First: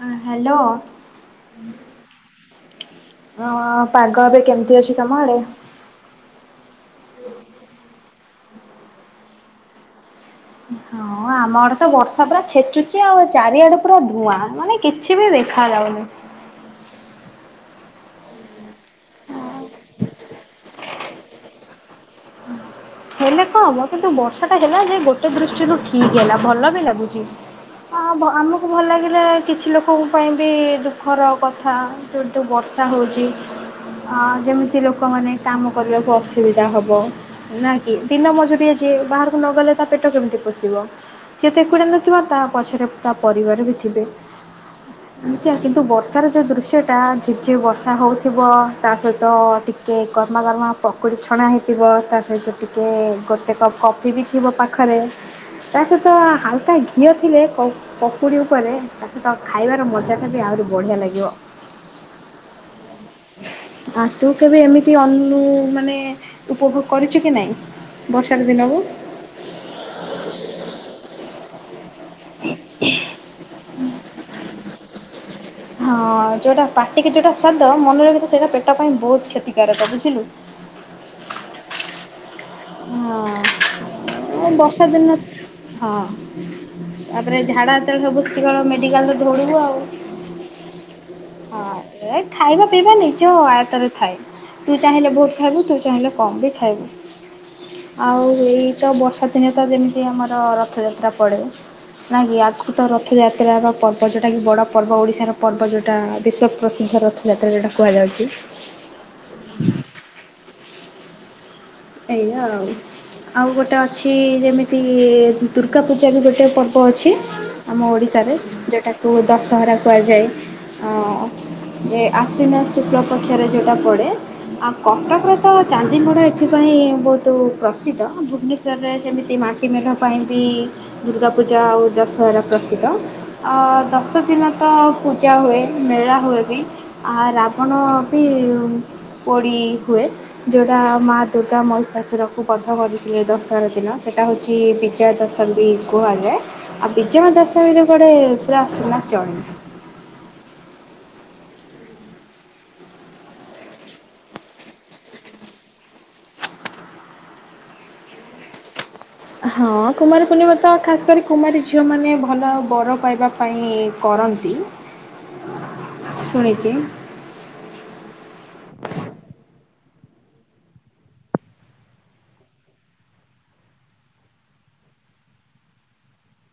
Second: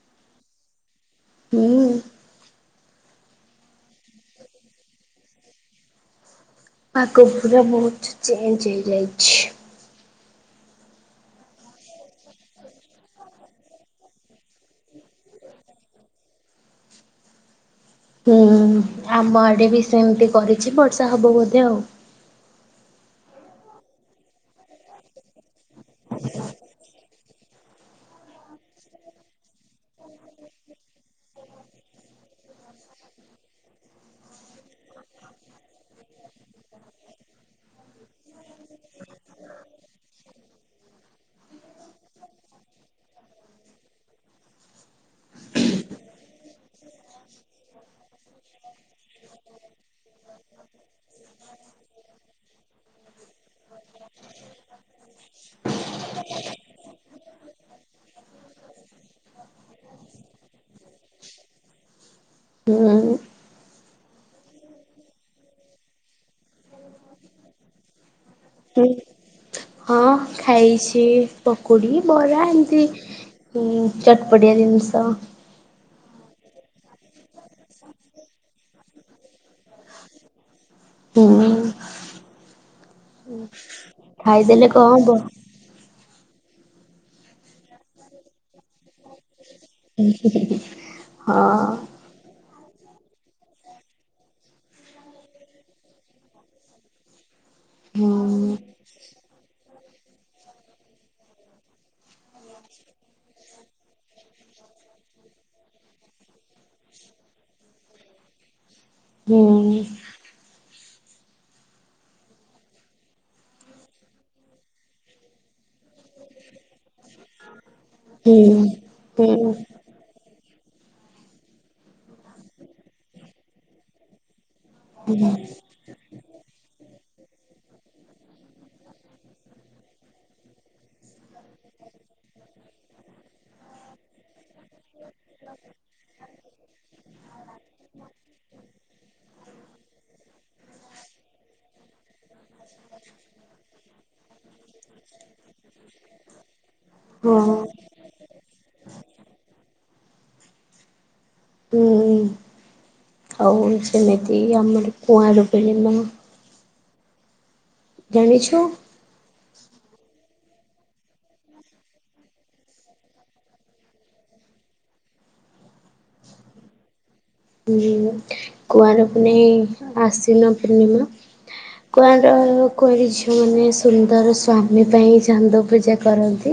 ହଁ ହାଲୋ। ହୁଁ। ଅ ପାଗ ଏବେ କେମତି ଅଛି ତମ ଆଡେ? ପାଗ ପୁରା ବହୁତ ଚେଞ୍ଜ ହେଇଯାଇଛି। ହଁ ଆ ଆମ ଆଡେ ତ ବର୍ଷା ପୁରା ଛେଚୁଛି ଆଉ, ଚାରିଆଡେ ପୁରା ଧୂଆଁ ମାନେ କିଛି ବି ଦେଖା ଯାଉନି। ହ ହୁଁ ଆମ ଆଡେ ବି ସେମତି କରିଛି ବର୍ଷା ହବ ବୋଧେ ଆଉ। ହେଲେ କଣ ହବ କିନ୍ତୁ ବର୍ଷାଟା ହେଲା ଯେ ଗୋଟେ ଦୃଷ୍ଟିରୁ ଠିକ ହେଲା ଭଲ ବି ଲାଗୁଛି। କଁ ହବ ଆମକୁ ଭଲ ଲାଗିଲେ କିଛି ଲୋକଙ୍କ ପାଇଁ ବି ଦୁଃଖର କଥା, ଯେତୁ ବର୍ଷ ର୍ଷା ହଉଚି। ଅ ଯେମିତି ଲୋକମାନେ କାମ କରିବାକୁ ଅସୁବିଧା ହେବେ ନା କି। ଦିନ ମଜୁରିଆ ଯିଏ ବାହାରକୁ ନଗଲେ ତା ପେଟ କେମିତି ପୋଷିବ? ସିଏ ତ ଏକୁଟିଆ ନଥିବ ତା ପଛରେ ପରିବାର ବି ଥିବେ। ନିଶ୍ଚୟ କିନ୍ତୁ ବର୍ଷାର ଯୋଉ ଦୃଶ୍ୟ ଟା ଝିପ ଝିପ ବର୍ଷା ହଉଥିବ ତା ସହିତ ଟି ଟିକେ ଗର୍ମା ଗର୍ମା ପକୁଡ଼ି ଛଣା ହେଇଥିବ, ତା ସହିତ ଟି କେ ଗୋଟେ କପ୍ କଫି ବି ଥିବ ପାଖରେ। ତା ସହିତ ହାଲକା ଘିଅ ଥିଲେ ପ ପକୁଡି ଉପରେ ତା ସହିତ ଖାଇବାର ମଜା ଖାଲି ଆଉ ଆହୁରି ବଢ଼ିଆ ଲାଗିବ। ହୁଁ ଆ ତୁ କେବେ ଏମିତି ଆ ମୁଁ ମାନେ ଉପଭୋଗ କରିଛୁ କି ନାଇଁ? ହୁଁ -ହଁ ଖାଇଛି ପକୁଡି। ବରା ଏମିତି ଚଟପଟିଆ ଜିନିଷ ହଁ ଯୋଉଟା ପାଟିକି ଯୋଉଟା ସ୍ଵାଦ ମନେ ରଖ ତୁ, ସେଇଟା ପେଟ ପାଇଁ ବହୁତ କ୍ଷତିକାରକ ବୁଝିଲୁ। ହୁଁ ଏ ଖାଇଦେଲେ ବର୍ଷା କଣ ଦିନ ହବ। ହଁ। ତାପରେ ଝାଡା ଯେତେବେଳେ ହବୁ ସେତିକି ବେଳେ ମେଡିକାଲ ଧୌଳିବୁ ଆଉ। ଆ ସେ ହଁ ଏ ଖାଇବା ସେଇଟା ନିଜ ଆୟତରେ ଥାଏ ତୁ ଚାହିଁଲେ ବହୁତ ଖାଇବୁ ତୁ ଚାହିଁଲେ କମ ବି ଖାଇବୁ। ଆଉ ଏଇ ହୁଁ ତ ବର୍ଷା ଦିନେ ତ ଯେମିତି ଆମର ରଥଯାତ୍ରା ପଡ଼େ। ନାଇ କି ଆଗରୁ ତ ରଥଯାତ୍ରାର ପର୍ବ ଯୋଉଟା କି ବଡ ପର୍ବ ଓଡିଶାର ପର୍ବ ଯୋଉ ଏଇଟା ବିଶ୍ଵପ୍ରସିଦ୍ଧ ରଥଯାତ୍ରା ଯୋଉଟା କୁହାଯାଉଛି। ହୁଁ। ଏଇଆ ଆଉ। ଆଉ ଗୋଟେ ଅଛି ଯେମିତି ଦୁର୍ଗା ପୂଜା ବି ଗୋଟେ ପର୍ବ ଅଛି। ଆମ ଓଡ଼ିଶାରେ ହୁଁ ଯୋଉଟାକୁ ହୁଁ ଦଶହରା କୁହାଯାଏ। ଯେ ଆଶ୍ୱିନ ଶୁକ୍ଲ ପକ୍ଷରେ ଯୋଉଟା ପଡେ ଆଉ କଟକରେ ତ ଚାନ୍ଦି ମେଢ଼ ଏ ଏଥିପାଇଁ ବହୁତ ପ୍ରସିଦ୍ଧ। ଭୁବନେଶ୍ୱରରେ ସେମିତି ମାଟି ମେଘା ପାଇଁ ବି ଦୁର୍ଗାପୂ ପୂଜା ଆଉ ଦଶହରା ପ୍ରସିଦ୍ଧ। ଆ ଦଶ ଦିନ ତ ପୂଜା ହୁଏ ମେଳା ହୁଏ। ଆ ରାବଣ ବି ପୋଡି ହୁଏ ଯୋଉଟା ମା ଦୁର୍ଗା ମହିଶାଶୁରକୁ ବଧ କରିଥିଲେ ଦଶହରା ଦିନ ସେଇଟା ହେଉଛି ବିଜୟା ଦଶମୀ କୁହାଯା ଆଉ ବିଜୟ ହଁ। ଦଶମୀରେ କୁଆଡେ ପୁରା [unintelligible] ହଉ ସେମିତି ଆମର କୁଆଡୁ [unintelligible] ଜାଣିଛୁ ହଁ କୁମାରପୂର୍ଣ୍ଣିମା ତ ଖାସ କରି କୁମାରୀ ଝିଅ ମାନେ ଭଲ ବର ପାଇବା ପାଇଁ କ ରନ୍ତି ଶୁଣିଚି। ହୁଁ କୁଆଁର ପନେଇଁ ଆଶ୍ଵିନ ପୂର୍ଣ୍ଣିମା। କୁଆଁର କୁଆଁରୀ ଝିଅମାନେ ସୁନ୍ଦର ସ୍ଵାମୀ ପାଇଁ ଚାନ୍ଦ ପୂଜା କରନ୍ତି।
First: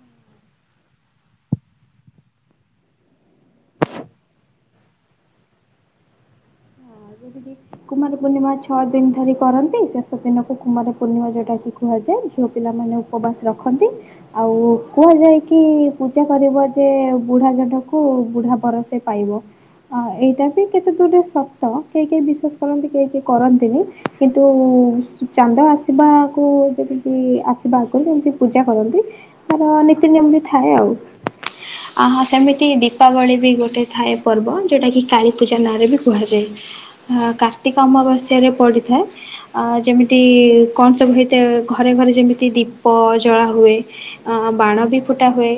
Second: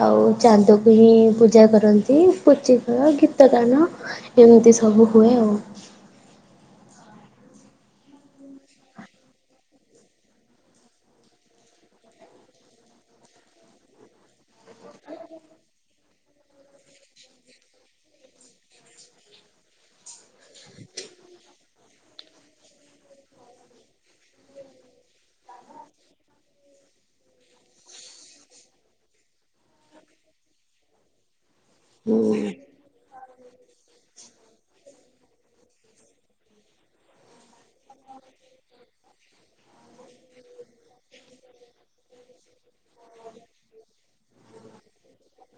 ଆଉ ଚାନ୍ଦକୁ ହିଁ ପୂଜା କରନ୍ତି। ପୁଚି ଖେଳ ଗୀତ ଗାନ ଏମିତି ସବୁ ସବୁ ହୁଏ ଆଉ। ହଁ ଯେମିତି କୁମାର ପୂର୍ଣ୍ଣିମା ଛଅ ଦିନ ଧରି କରନ୍ତି, ଶେଷ ଦିନକୁ କୁମାର ପୂର୍ଣ୍ଣିମା ଯୋଉଟା କି କୁହାଯାଏ। ଝିଅ ପିଲାମାନେ ଉପବାସ ରଖନ୍ତି ଆଉ କୁହାଯାଏ କି, ପୂଜା କରିବ ଯେ ବୁଢା ଜହ୍ନକୁ ବୁଢା ବର ସେ ପାଇବ ଏଇଟା ବି କେତେ ଦୁରରେ ସତ କେହି କେହି ବିଶ୍ୱାସ କରନ୍ତି କେହି କେହି କରନ୍ତିନି କିନ୍ତୁ ଚାନ୍ଦ ଆସିବାକୁ ଯଦି କି ଆ ବାକୁ ଯେମିତି ପୂଜା କରନ୍ତି ତାର ନୀତି ନିୟମତି ଥାଏ ଆଉ। ଆ ହୁଁ ହା ସେମିତି ଦୀପାବଳି ବି ଗୋଟେ ଥାଏ ପର୍ବ ଯୋଉଟାକି କାଳୀପୂଜା ନାଁରେ ବି କୁହାଯାଏ। ହଁ କ କାର୍ତ୍ତିକ ଅମାବାସ୍ୟାରେ ପଡ଼ିଥାଏ ।ଯେମିତି କଣ ସବୁ ହୋଇଥାଏ, ଘରେ ଘରେ ଯେମିତି ଦୀ ଦୀପ ଜଳା ହୁଏ, ବାଣ ବି ଫୁଟା ହୁଏ,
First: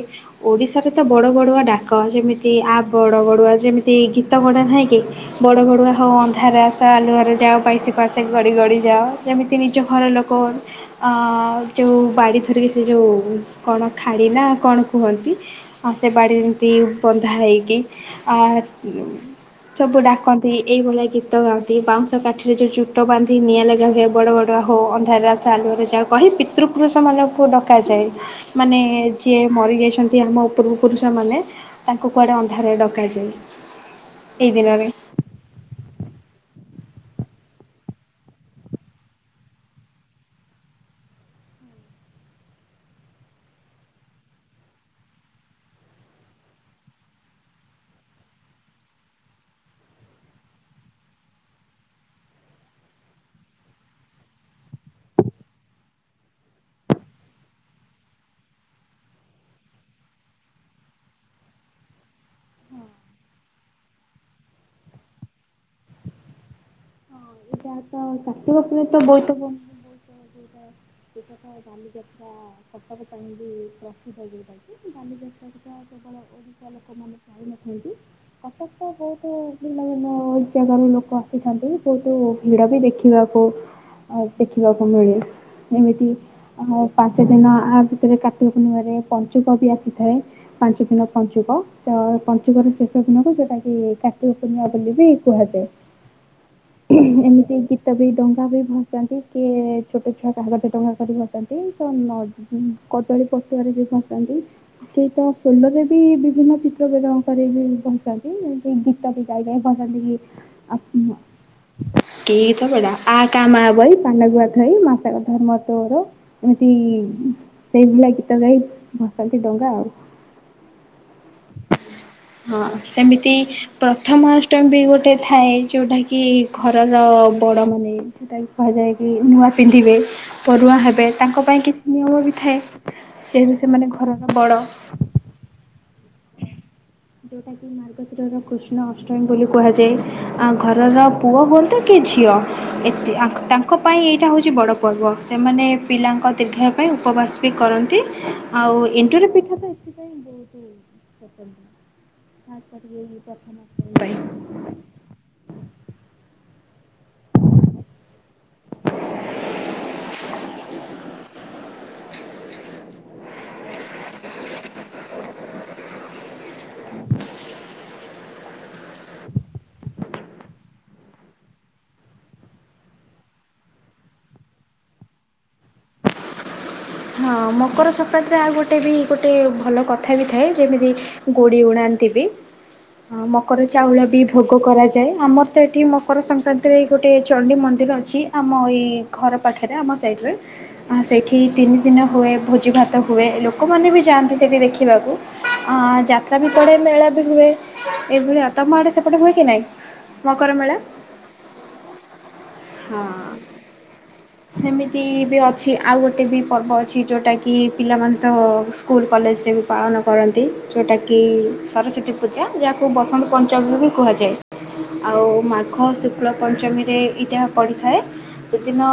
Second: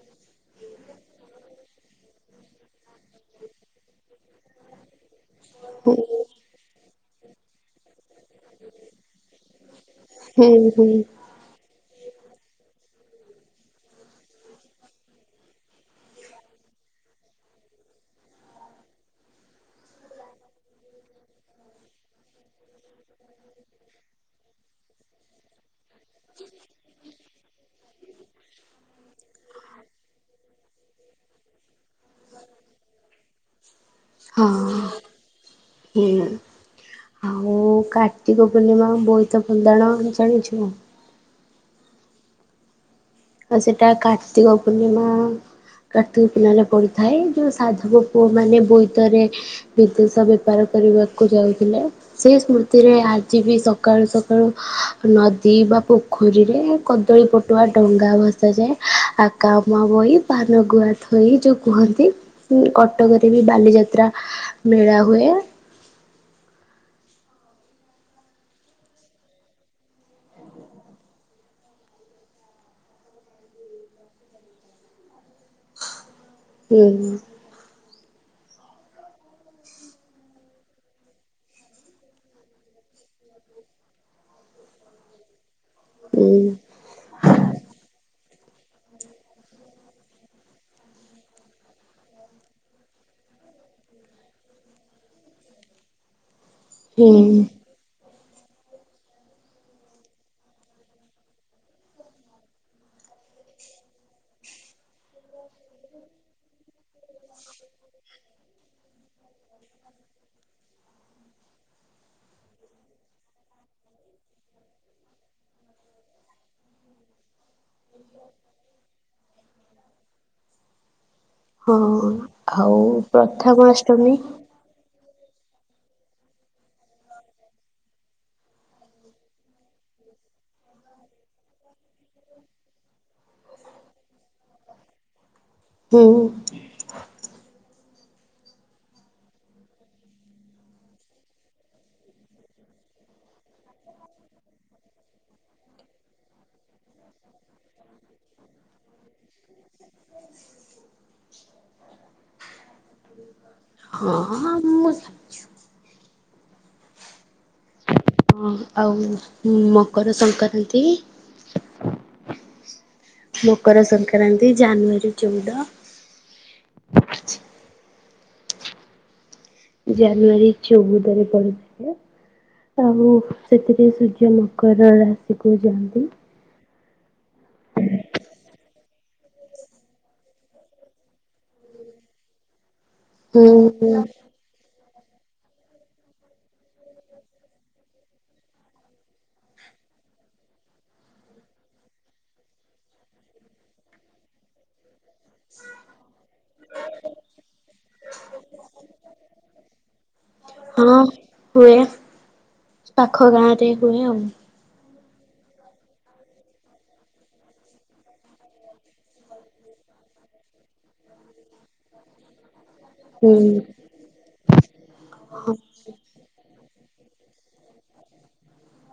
ଓଡ଼ିଶାରେ ତ ବଡ଼ ବଡ଼ୁଆ ଡାକ ଯେମିତି ଆ ବଡ଼ ବଡୁଆ ଯେମିତି ଗୀତ ଗୋଟେ ନାହିଁ କି ବଡ଼ ବଡୁଆ ହୁଁ ହୋ ଅନ୍ଧାରରେ ଆ ସ ଆଲୁଅରେ ଯାଅ ବାଇଶ ପାହାଚେ ଗଡ଼ି ଗଡ଼ି ଯାଅ। ଯେମିତି ନିଜ ଘର ଲୋକ, ହୁଁ। ଆଁ ଯୋଉ ବାଡ଼ି ଧରିକି ସେ ଯୋଉ କଣ ଖାଡି ନା କଣ କୁହନ୍ତି? ଆଉ ସେ ବାଡ଼ିରେ ଯେମିତି ବନ୍ଧା ହେଇକି ଆ ସବୁ ଡାକନ୍ତି, ଏଇଭଳିଆ ଗୀତ ଗ ବାଉଁଷ କାଠି ରେ ଯୋଉ ଚୋଟ ବାନ୍ଧି ନିଆଁ ଲଗା ହୁଏ, ବଡ ବଡ ହଉ ଅନ୍ଧାରରେ ଆଲୁରେ ଯାହା କହି ପିତୃ ପୂର୍ବ ପୁରୁଷମାନାନଙ୍କୁ ଡକାଯାଏ, ମାନେ ଯିଏ ମରିଯାଇଛନ୍ତି, ଆମ ପୂର୍ବପୁରୁଷମାନେ ତାଙ୍କୁ କୁଆଡ଼େ ଅନ୍ଧାର ଡକାଯାଏ। ଏଇ ଦିନରେ। ହଁ। ମୁଁ କାର୍ତ୍ତିକ ପୂର୍ଣ୍ଣିମା ବୋଇତ ପନ୍ଦାଣ ଜାଣିଛୁ? ଆଉ ସେଟା କାର୍ତ୍ତିକ ପୂର୍ଣ୍ଣିମା କାର୍ତ୍ତିକ ପିଲାରେ ପଡିଥାଏ, ଯୋଉ ସାଧବ ପୁଅ ମାନେ ବୋଇତରେ ବିଦେଶ ବେପାର କରିବାକୁ ଯାଉଥିଲେ, ସେ ସ୍ମୃତିରେ ଆଜି ବି ସକାଳୁ ସକାଳୁ ନଦୀ ପୋଖରୀରେ, କଦଳୀ ପଟୁଆ ଡଙ୍ଗା ଆ ଭସା ଯାଏ ଆକାମା ବହି, ପାନ ଗୁଆ ଥୋଇ ଯୋଉ କୁହନ୍ତି କଟ ରେ ବି ବାଲିଯାତ୍ରା ମେଳା ହୁଏ। ଚା [unintelligible] ବା ଉପରେ ତ ବହୁତ ହୁ ଟା ସେଟାତ ବାଲିଯାତ୍ରା କଟକ ପାଇଁ ବି ପ୍ରସ୍ତୁତ ହେପାରୁଛି, ବାଲି ଯାତ୍ରା ସେଟା କେବଳ ଓଡ଼ିଶା ହୁଁ ଲୋକମାନେ ପାଇନଥାନ୍ତି। ଆସ ତ ବହୁତ ଭିନ୍ନ ଭିନ୍ନ ଜାଗାରୁ ଲୋକ ଆସିଛନ୍ତି, ବହୁତ ଭିଡ ବି ଦେଖିବାକୁ ଦେଖିବାକୁ ମିଳେ ଏମିତି ହୁଁ ପାଞ୍ଚ ଦିନ ଆ ଭିତରେ କାଟି ଣିରେ ପଞ୍ଚୁକ ବି ଆସିଥାଏ, ପାଞ୍ଚ ଦିନ ପଞ୍ଚୁକ ତ ପଞ୍ଚୁକର ଶେଷ ଦିନକୁ ଟା କି କାର୍ତ୍ତିକ ପୂର୍ଣ୍ମା ବୋଲି ବି କୁହାଯାଏ। ହୁଁ। ଏମିତି ଗୀତ ବି ଦଉ ଆ ବି ବସନ୍ତି କିଏ ଛୋଟ ଛୁଆ କା ହଜ ଟଙ୍କା କରି ବସନ୍ତି, ତ କଦଳୀ ଯଉ ଖସନ୍ତି ସେଇ ତ ସୋଲୋ ରେ ବିଭିନ୍ନ ଚିତ୍ର ବର କରରେ ବଛନ୍ତି, ଗୀତ ବି ଗାଇକ [unintelligible] ଆତ୍ମ କେ ଡା ଆ କା ମା ବଇ ପାନଗୁଆ ଧୋଇ ମାସକ ଧର୍ମ ତୋର ଏମିତି ସେଇ ଭଳିଆ ଗୀତ ଗାଇ ଭସନ୍ତି ଡଙ୍ଗା ଆଉ। ହଁ ହଁ ଆଉ ସେମିତି ପ୍ରଥମାଷ୍ଟମୀ ପ୍ରଥମାଷ୍ଟମୀ ବି ଗୋଟେ ଥାଏ ଯୋଉଟା କି ଘରର ବଡ଼ମାନେ ଯେଉଁଟାକି କୁହାଯାଏ, କି ନୂଆ ପିନ୍ଧିବେ ବରୁଆ ହେବେ ତାଙ୍କ ପାଇଁ କିଛି ନିୟମ ବି ଥାଏ ଯେହେତୁ ସେମାନେ ଘରର ବଡ ହୁଁ ଦେଉତା କି ମାର କତ୍ରର କୃଷ୍ଣ ଅଷ୍ଟମୀ ବୋଲି କୁହାଯାଏ, ଆ ଘରର ପୁଅ ହୁଅନ୍ତୁ କି ଝିଅ ଏତି ତାଙ୍କ ପାଇଁ ଏଇଟା ହେଉଛି, ବଡ଼ ପର୍ବ ସେମାନେ ପିଲା ଙ୍କ ଦୀର୍ଘ ପାଇଁ ଉପବାସ ବି କରନ୍ତି ଆଉ ଏନ୍ ପିଠା ତ ଏଥିପାଇଁ ବହୁତ ପସ ତାପରେ ପ୍ରଥମ [unintelligible] ପାଈଁ। ହଁ ମୁଁ ହ ଆଉ ମକର ସଂକ୍ରାନ୍ତି ମକର ସଂକ୍ରାନ୍ତି ଜାନୁଆରୀ ଚଉଦ [inaudible] ଜାନୁଆରୀ ଚଉବଦାର ପଡ଼ି ଥିଲେ। ଆଉ ସେଥିରେ ସୂର୍ଯ୍ୟ ମକର ରାଶି କ ଯାଆନ୍ତି। ହଁ ମକର ସଂକ୍ରାନ୍ତିରେ ଆଉ ଗୋଟେ ବି ଗୋଟେ ଭଲ କଥା ବି ଥାଏ, ଯେମିତି ଗୋଡ଼ି ଉଣାନ୍ତି ବି ମକର ଚାଉଳ ହୁଁ ବି ଭୋଗ କରାଯା ଯାଏ ଆମର ତ ଏଠି ମକର ସଂକ୍ରାନ୍ତିରେ ଗୋଟେ ଚଣ୍ଡିୀ ମନ୍ଦିର ଅଛି, ଆମ ଏଇ ଘର ପାଖରେ ଆମ ଇଡ ରେ ସେଠି ଭିନ୍ନ ହୁଏ ଭୋଜି ଭାତ ହୁଏ, ଲୋକମାନେ ବି ଯାଆନ୍ତି ସେଇଠି ଦେଖିବାକୁ ଅ ଯାତ୍ରା ବି ପଢେ ମେଳା ବି ହୁଏ, ଏଇଭଳିଆ ତମ ଆଡେ ସେପଟେ ହୁଏ, କି ନାଇଁ? ମକର ମେଳା। ହଁ ହୁଏ ପାଖ ଗାଁ ରେହୁଏ ଆଉ। ସେମି ବି ଅଛି ଆଉ ଗୋଟେ ବି ପର୍ବ ଅଛି ଯେଉଁଟାକି ପିଲାମାନେ ତ ସ୍କୁଲ କଲେଜରେ ବି ପାଳନ କରନ୍ତି ଯଉଁଟା କିି ସରସ୍ଵତୀ ପୂଜା ଯା କୁ ବସନ୍ତ ହୁଁ ପଞ୍ଚମୀ ବି କୁହାଯାଏ ।ଆଉ ମାଘ ଶୁକ୍ଳ ପଞ୍ଚମୀ ଇତିହାସ ପଢ଼ିଥାଏ ସେଦିନ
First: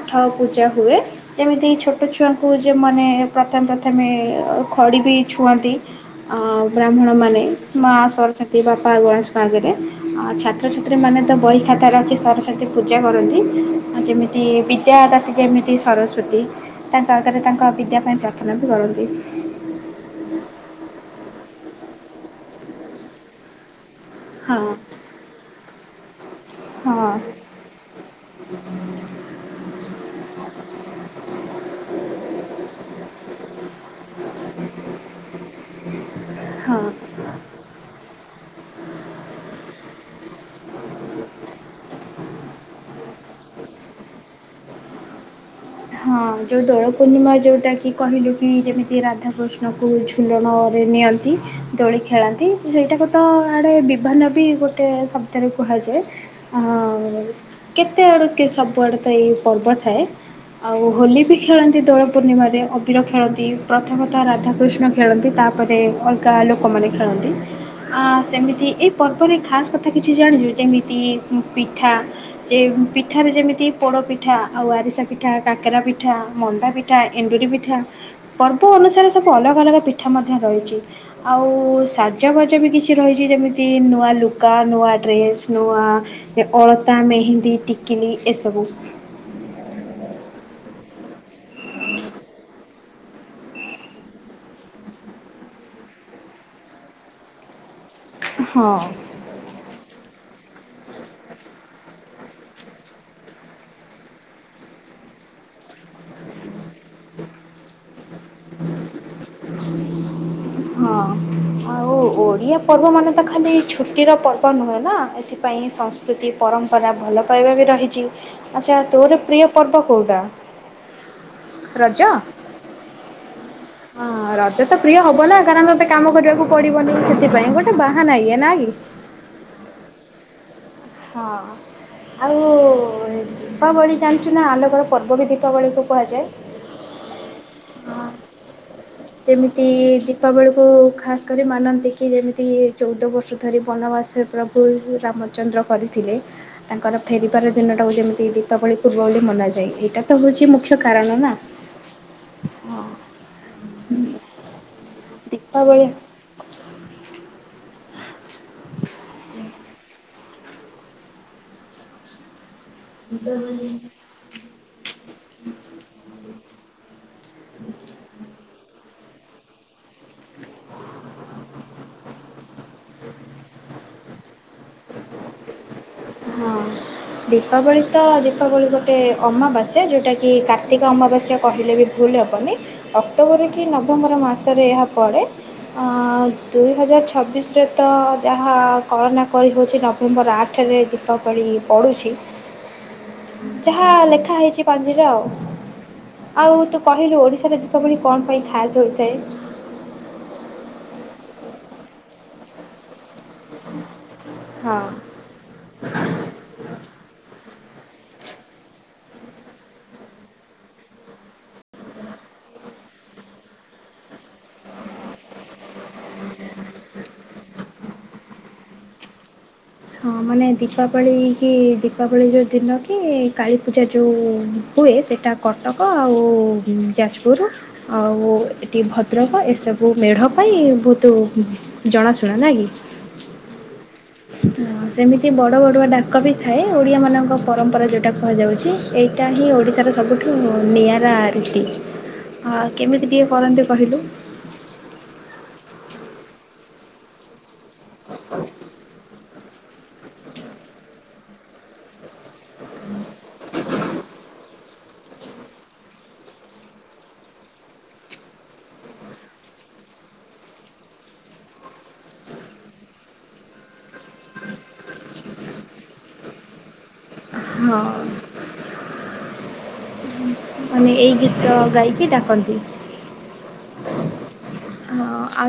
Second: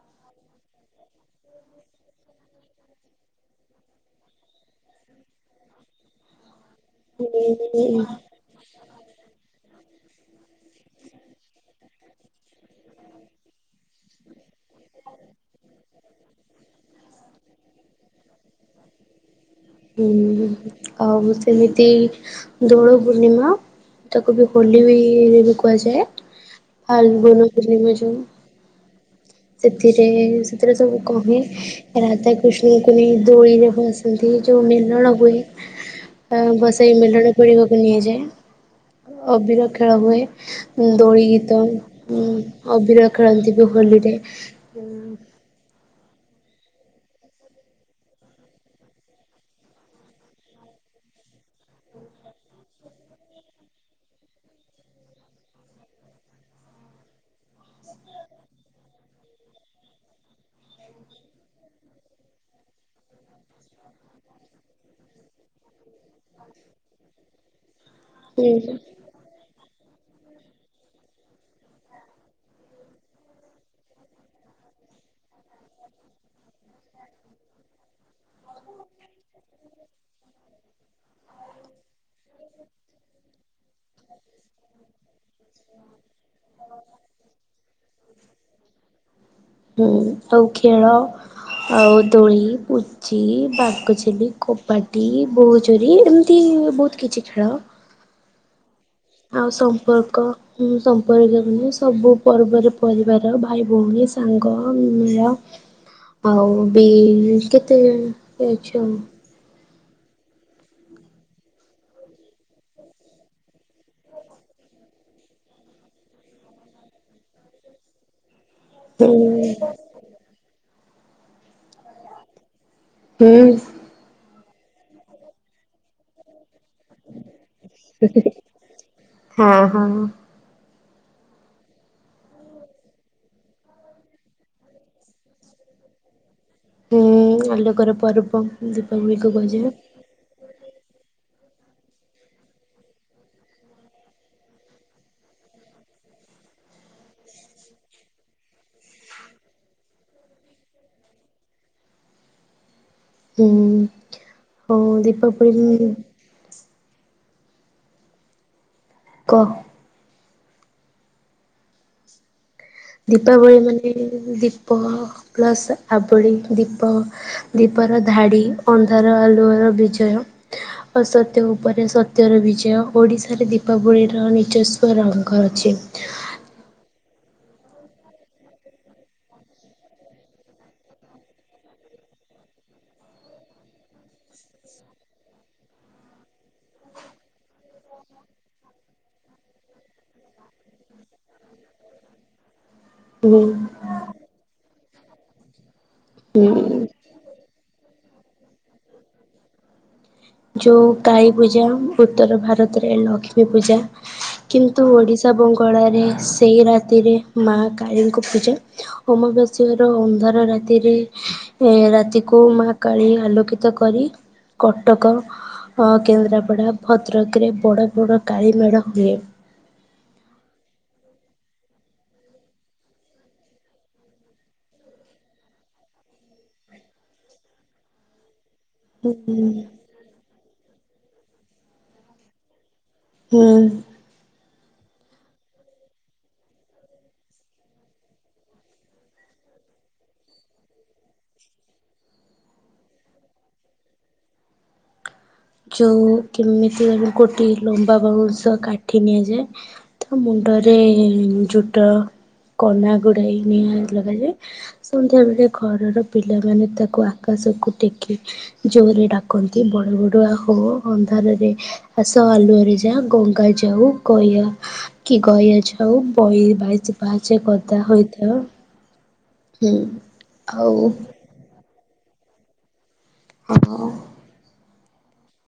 ଆଠ ପୂଜା ହୁଏ ଯେମିତି ଛୋଟ ଛୁଆଙ୍କୁ ଯେ ମାନେ ପ୍ରଥମ ପ୍ରଥମ ପ୍ରଥମେ ଖଡ଼ି ବି ଛୁଅନ୍ତି ଆଉ ବ୍ରାହ୍ମଣ ମାନେ ମା ହୁଁ ସରସାତୀ ବାପା ଗଣେଶଙ୍କ ଆଗରେ। ଆଉ ଛାତ୍ରଛାତ୍ରୀମାନେ ତ ବହି ଖତା ରଖି ସରସ୍ଵତୀ ପୂଜା କରନ୍ତି। ବିଦ୍ୟାଦାତି ଯେମିତି ସରସ୍ଵତୀ ତାଙ୍କ ଆଗରେ ତାଙ୍କ ବିଦ୍ୟା ପାଇଁ ପ୍ରାର୍ଥନା ବି କରନ୍ତି। [inaudible] ହଁ। ସେମିତି ଦୋଳ ପୂର୍ଣ୍ଣିମା ତାକୁ ବି ହଁ ହୋଲିରେ ବି କୁହାଯାଏ। ହଁ। ହୋଲି ହୁଏ ଯଉ ସେଥିରେ ସେଥିରେ ସବୁ କହ ରାଧା କୃଷ୍ଣଙ୍କୁ ନେଇ ଦୋଳିରେ ଫସନ୍ତି ଯୋଉ ମେଲଣ ହୁଏ। ଅ ହଁ ବସେଇ ମିଳନ ପଢିବାକୁ ନିଆଯାଏ। ଅବିର ଖେଳ ହୁଏ ଦୋଳି ଗୀତ ଉଁ ଅଭିନୟ ଖେଳନ୍ତି ବି ହୋଲିରେ। ହଁ ଯୋଉ ଦୋଳ ପୂର୍ଣ୍ଣିମା ଯୋଉଟା କି କହିଲୁ କି ଯେମିତି ରାଧାକୃଷ୍ଣ କ ଝୁଲଣରେ ନିଅନ୍ତି ଦୋଳି ଖେଳାନ୍ତି ସେଇଟାକୁ ତ ଆଡ଼େ ବିଭାନ ବି ଗୋଟେ ଶବ୍ଦରେ କୁହାଯାଉଛି। ଆ କେତେ ଆଡୁ ସବୁଆଡେ ତ ଏଇ ପର୍ବ ଥାଏ। ଆଉ ହୋଲି ବି ଖେଳନ୍ତି ଦୋଳ ପୂର୍ଣ୍ଣିମା ରେ ଅବିର ଖେଳନ୍ତି, ପ୍ରଥମେ ତ ରାଧା କୃଷ୍ଣ ଖେଳନ୍ତି। ତାପରେ ଅଲଗା ଲୋକମାନେ ଖେଳନ୍ତି ଆ ସେମିତି ଏଇ ହୁଁ ପର୍ବରେ ଖାସ୍ କ ଥା କିଛି ଜାଣିଛୁ ଯେମିତି ପିଠା ଯେ ପିଠାରେ ଯେମିତି ପୋଡ ପିଠା ଆଉ ଆରିସା ପିଠା ପିଠା, କାକେରା ପିଠା, ମଣ୍ଡା ପିଠା, ଏଣ୍ଡୁରି ପିଠା ପର୍ବ ଅନୁସାରେ ସବୁ ଅଲଗା ଅଲଗା ପିଠା ମଧ୍ୟ ରହିଛି ଆଉ ସାଜବାଜ ବି କିଛି ରହିଛି। ଯେମିତି ନୂଆ ଲୁଗା, ନୂଆ ଡ୍ରେସ୍, ନୂଆ ଅଳତା, ମେହେନ୍ଦୀ, ଟିକିଲି ଏସବୁ। ହୁଁ ଆଉ ଖେଳ ଆଉ ଦୋଳି ପୁ କ ଜି ବାଗଚେଲି, କବାଡ଼ି, ବୋହୁଚୁରୀ ଏମିତି ବହୁତ କିଛି ଖେଳ। ହଁ। ଆଉ ସମ୍ପର୍କ ସମ୍ପର୍କୀୟ ସବୁ ପର୍ବରେ ପରିବାର ଭାଇ ଭଉଣୀ। ସାଙ୍ଗ ମର ଆଉ ବି କେତେ ଜଣ ଆଛ ଆଉ। [inaudible] ହଁ ଆଉ ଓଡ଼ିଆ ପର୍ବ ମାନେ ତ ଖାଲି ଛୁଟିର ପର୍ବ ନୁହେଁ ନା ଏଥିପାଇଁ ପାଇଁ ସଂସ୍କୃତି ପରମ୍ପରା ଭଲ ପାଇବା ବି ରହିଛି। ଆଚ୍ଛା ହୁଁ ତୋର ପ୍ରିୟ ପର୍ବ କେଉଁଟା ରଜ? ହୁଁ। ହଁ ରଜ ତ ପ୍ରିୟ ହବ ନା କାରଣ ତତେ କାମ କରିବାକୁ ପଡିବନି ସେଥିପାଇଁ ଗୋଟେ ବାହାନା ଇଏ ନା କି? ହଁ ହଁ। ହଁ। ଆଉ ଦୀପାବଳି ଜାଣିଛୁ ନା ଆଲୋକର ପର୍ବ ବି ଦୀପାବଳିକୁ କୁହାଯାଏ। ହୁଁ ଆଲୋକର ପର୍ବ। ଦୀପାବଳିକୁ ଯେମିତି କୁହାଯାଏ ଦୀପାବଳକୁ ଖାସ କରୀ ବି ମାନନ୍ତି କି ଯେମିତି ଚଉଦ ବର୍ଷ ଧରି ବନବାସ ପ୍ରଭୁ ରାମଚନ୍ଦ୍ର କରିଥିଲେ। ତାଙ୍କର ଫେରିବାର ଦିନଟାକୁ ଯେମିତି ଦୀପାବଳି ପୂର୍ବ ବୋଲି ମନାଯାଏ ଏଇଟା ତ ହଉଛି ମୁଖ୍ୟ କାରଣ ନା । ହଁ । ହୁଁ ହଁ ଦୀପାବଳି । କ । ଦୀପାବଳି ମାନେ ଦୀପ ପ୍ଲସ ଆବଳି ଦୀପ । ଦୀପର ଧାଡି ଅ ଅନ୍ଧାର ଆଲୁଅର ବିଜୟ ଅସତ୍ୟ ଉପରେ ସତ୍ୟର ବିଜୟ ଓଡିଶାରେ ଦୀପାବଳି । ର ନିଜସ୍ୱ ରଙ୍ଗ ଅଛି । ହଁ ଦୀପାବଳି ତ ଦୀପାବଳି ଗୋଟେ ଅମାବାସ୍ୟା ଯୋଉ ଟା କି କାର୍ତ୍ତିକ ଅ ଅମାବାସ୍ୟା କହିଲେ ବି ଭୁଲ ହେବନି ଅକ୍ଟୋବର କି ନଭେମ୍ବର ମାସରେ ଏହା ପଡ଼େ । ଆ ଦୁଇ ହଜାର ଛବିଶ । ରେ ତ ଯାହା କଳନା କରି ହେଉଛି ନଭେମ୍ବର ଆଠରେ ଦୀପା ବଳି ପଡୁଛି ହୁଁ ଯାହା ଲେଖା ହେଇଛି ପାଞ୍ଜିରେ ଆଉ । ହୁଁ। ଆଉ ତୁ କହିଲୁ ଓଡିଶାରେ ଦୀପାବଳି କଣ ପାଇଁ ଖାସ ହୋଇଥାଏ । ଯୋଉ କାଳୀ ପୂଜା ଉତ୍ତର ଭାରତରେ ଲକ୍ଷ୍ମୀ । ଲକ୍ଷ୍ମୀ ପୂଜା କିନ୍ତୁ ହଁ ଓଡ଼ିଶା ବଙ୍ଗଳାରେ ସେଇ ରାତିରେ ମା । କାଳୀ ଙ୍କ ପୂଜା ଅମାବାସ୍ୟା ର ଅନ୍ଧାର ରାତ ରାତିରେ ରାତିକୁ ମା କାଳୀ ଆଲୋକିତ କରି । କଟକ ଅ କେନ୍ଦ୍ରାପଡ଼ା ଭଦ୍ରକରେ । ବଡ଼ ବଡ଼ କାଳିମେଢ଼ ହୁଏ । ହଁ ମାନେ ଦୀପାବଳି କି ଦୀପାବଳି ଯୋଉ ଦିନ କି କାଳୀପୂଜା ଯୋଉ । ହୁଏ ସେଇଟା କଟକ ଆଉ ଯାଜପୁର ଆଉ ଏ ଟି ହୁଁ ଭଦ୍ରକ ଏସବୁ ମେଢ଼ ପାଇଁ ବହୁତ ଜଣାଶୁଣା ନା କି । ହୁଁ । ହଁ ସେମିତି ବଡ଼ ବଡୁଆ ଡାକ ବି ଥାଏ ଓଡ଼ିଆ ମାନଙ୍କ ପରମ୍ପରା ଯୋଉଟା କୁହାଯାଉଛି ଏଇଟା । ହିଁ ଓଡ଼ିଶାର ସବୁଠୁ ନିଆରା ରୀତି । ଆ କେମିତି ଟିକେ କରନ୍ତି କହିଲୁ । ଯୋଉ କେମିତି ଗୋଟେ ଲମ୍ବା ବାଉଁଶ କାଠି ନିଆଯାଏ । ତା ମୁଣ୍ଡରେ ଝୋଟ କନା । ଗୁଡାଇ ନିଆ ଲଗାଯାଏ । ସନ୍ଧ୍ୟା ବେଳେ ଘରର ପିଲାମାନେ ତାକୁ ଆକାଶକୁ ଟେକି ଜୋରେ ଡାକନ୍ତି । ବଡ ବଡୁଆ । ହୋ ଅନ୍ଧାର ରେ ଆସ ଆଲୁଅ ରେ ଯା ଗଙ୍ଗା ଯାଉ ଗୟା କି ଗ ୟା ଜାଉ ବଇ ବାଇସି ପାହାଚେ ଗଦା ହଁ ହୋଇଥାଉ ହୁଁ । ମାନେ ଏଇ ଗୀତ ଗାଇକି ଡାକନ୍ତି । ହଁ । ହଁ ଆଉ ।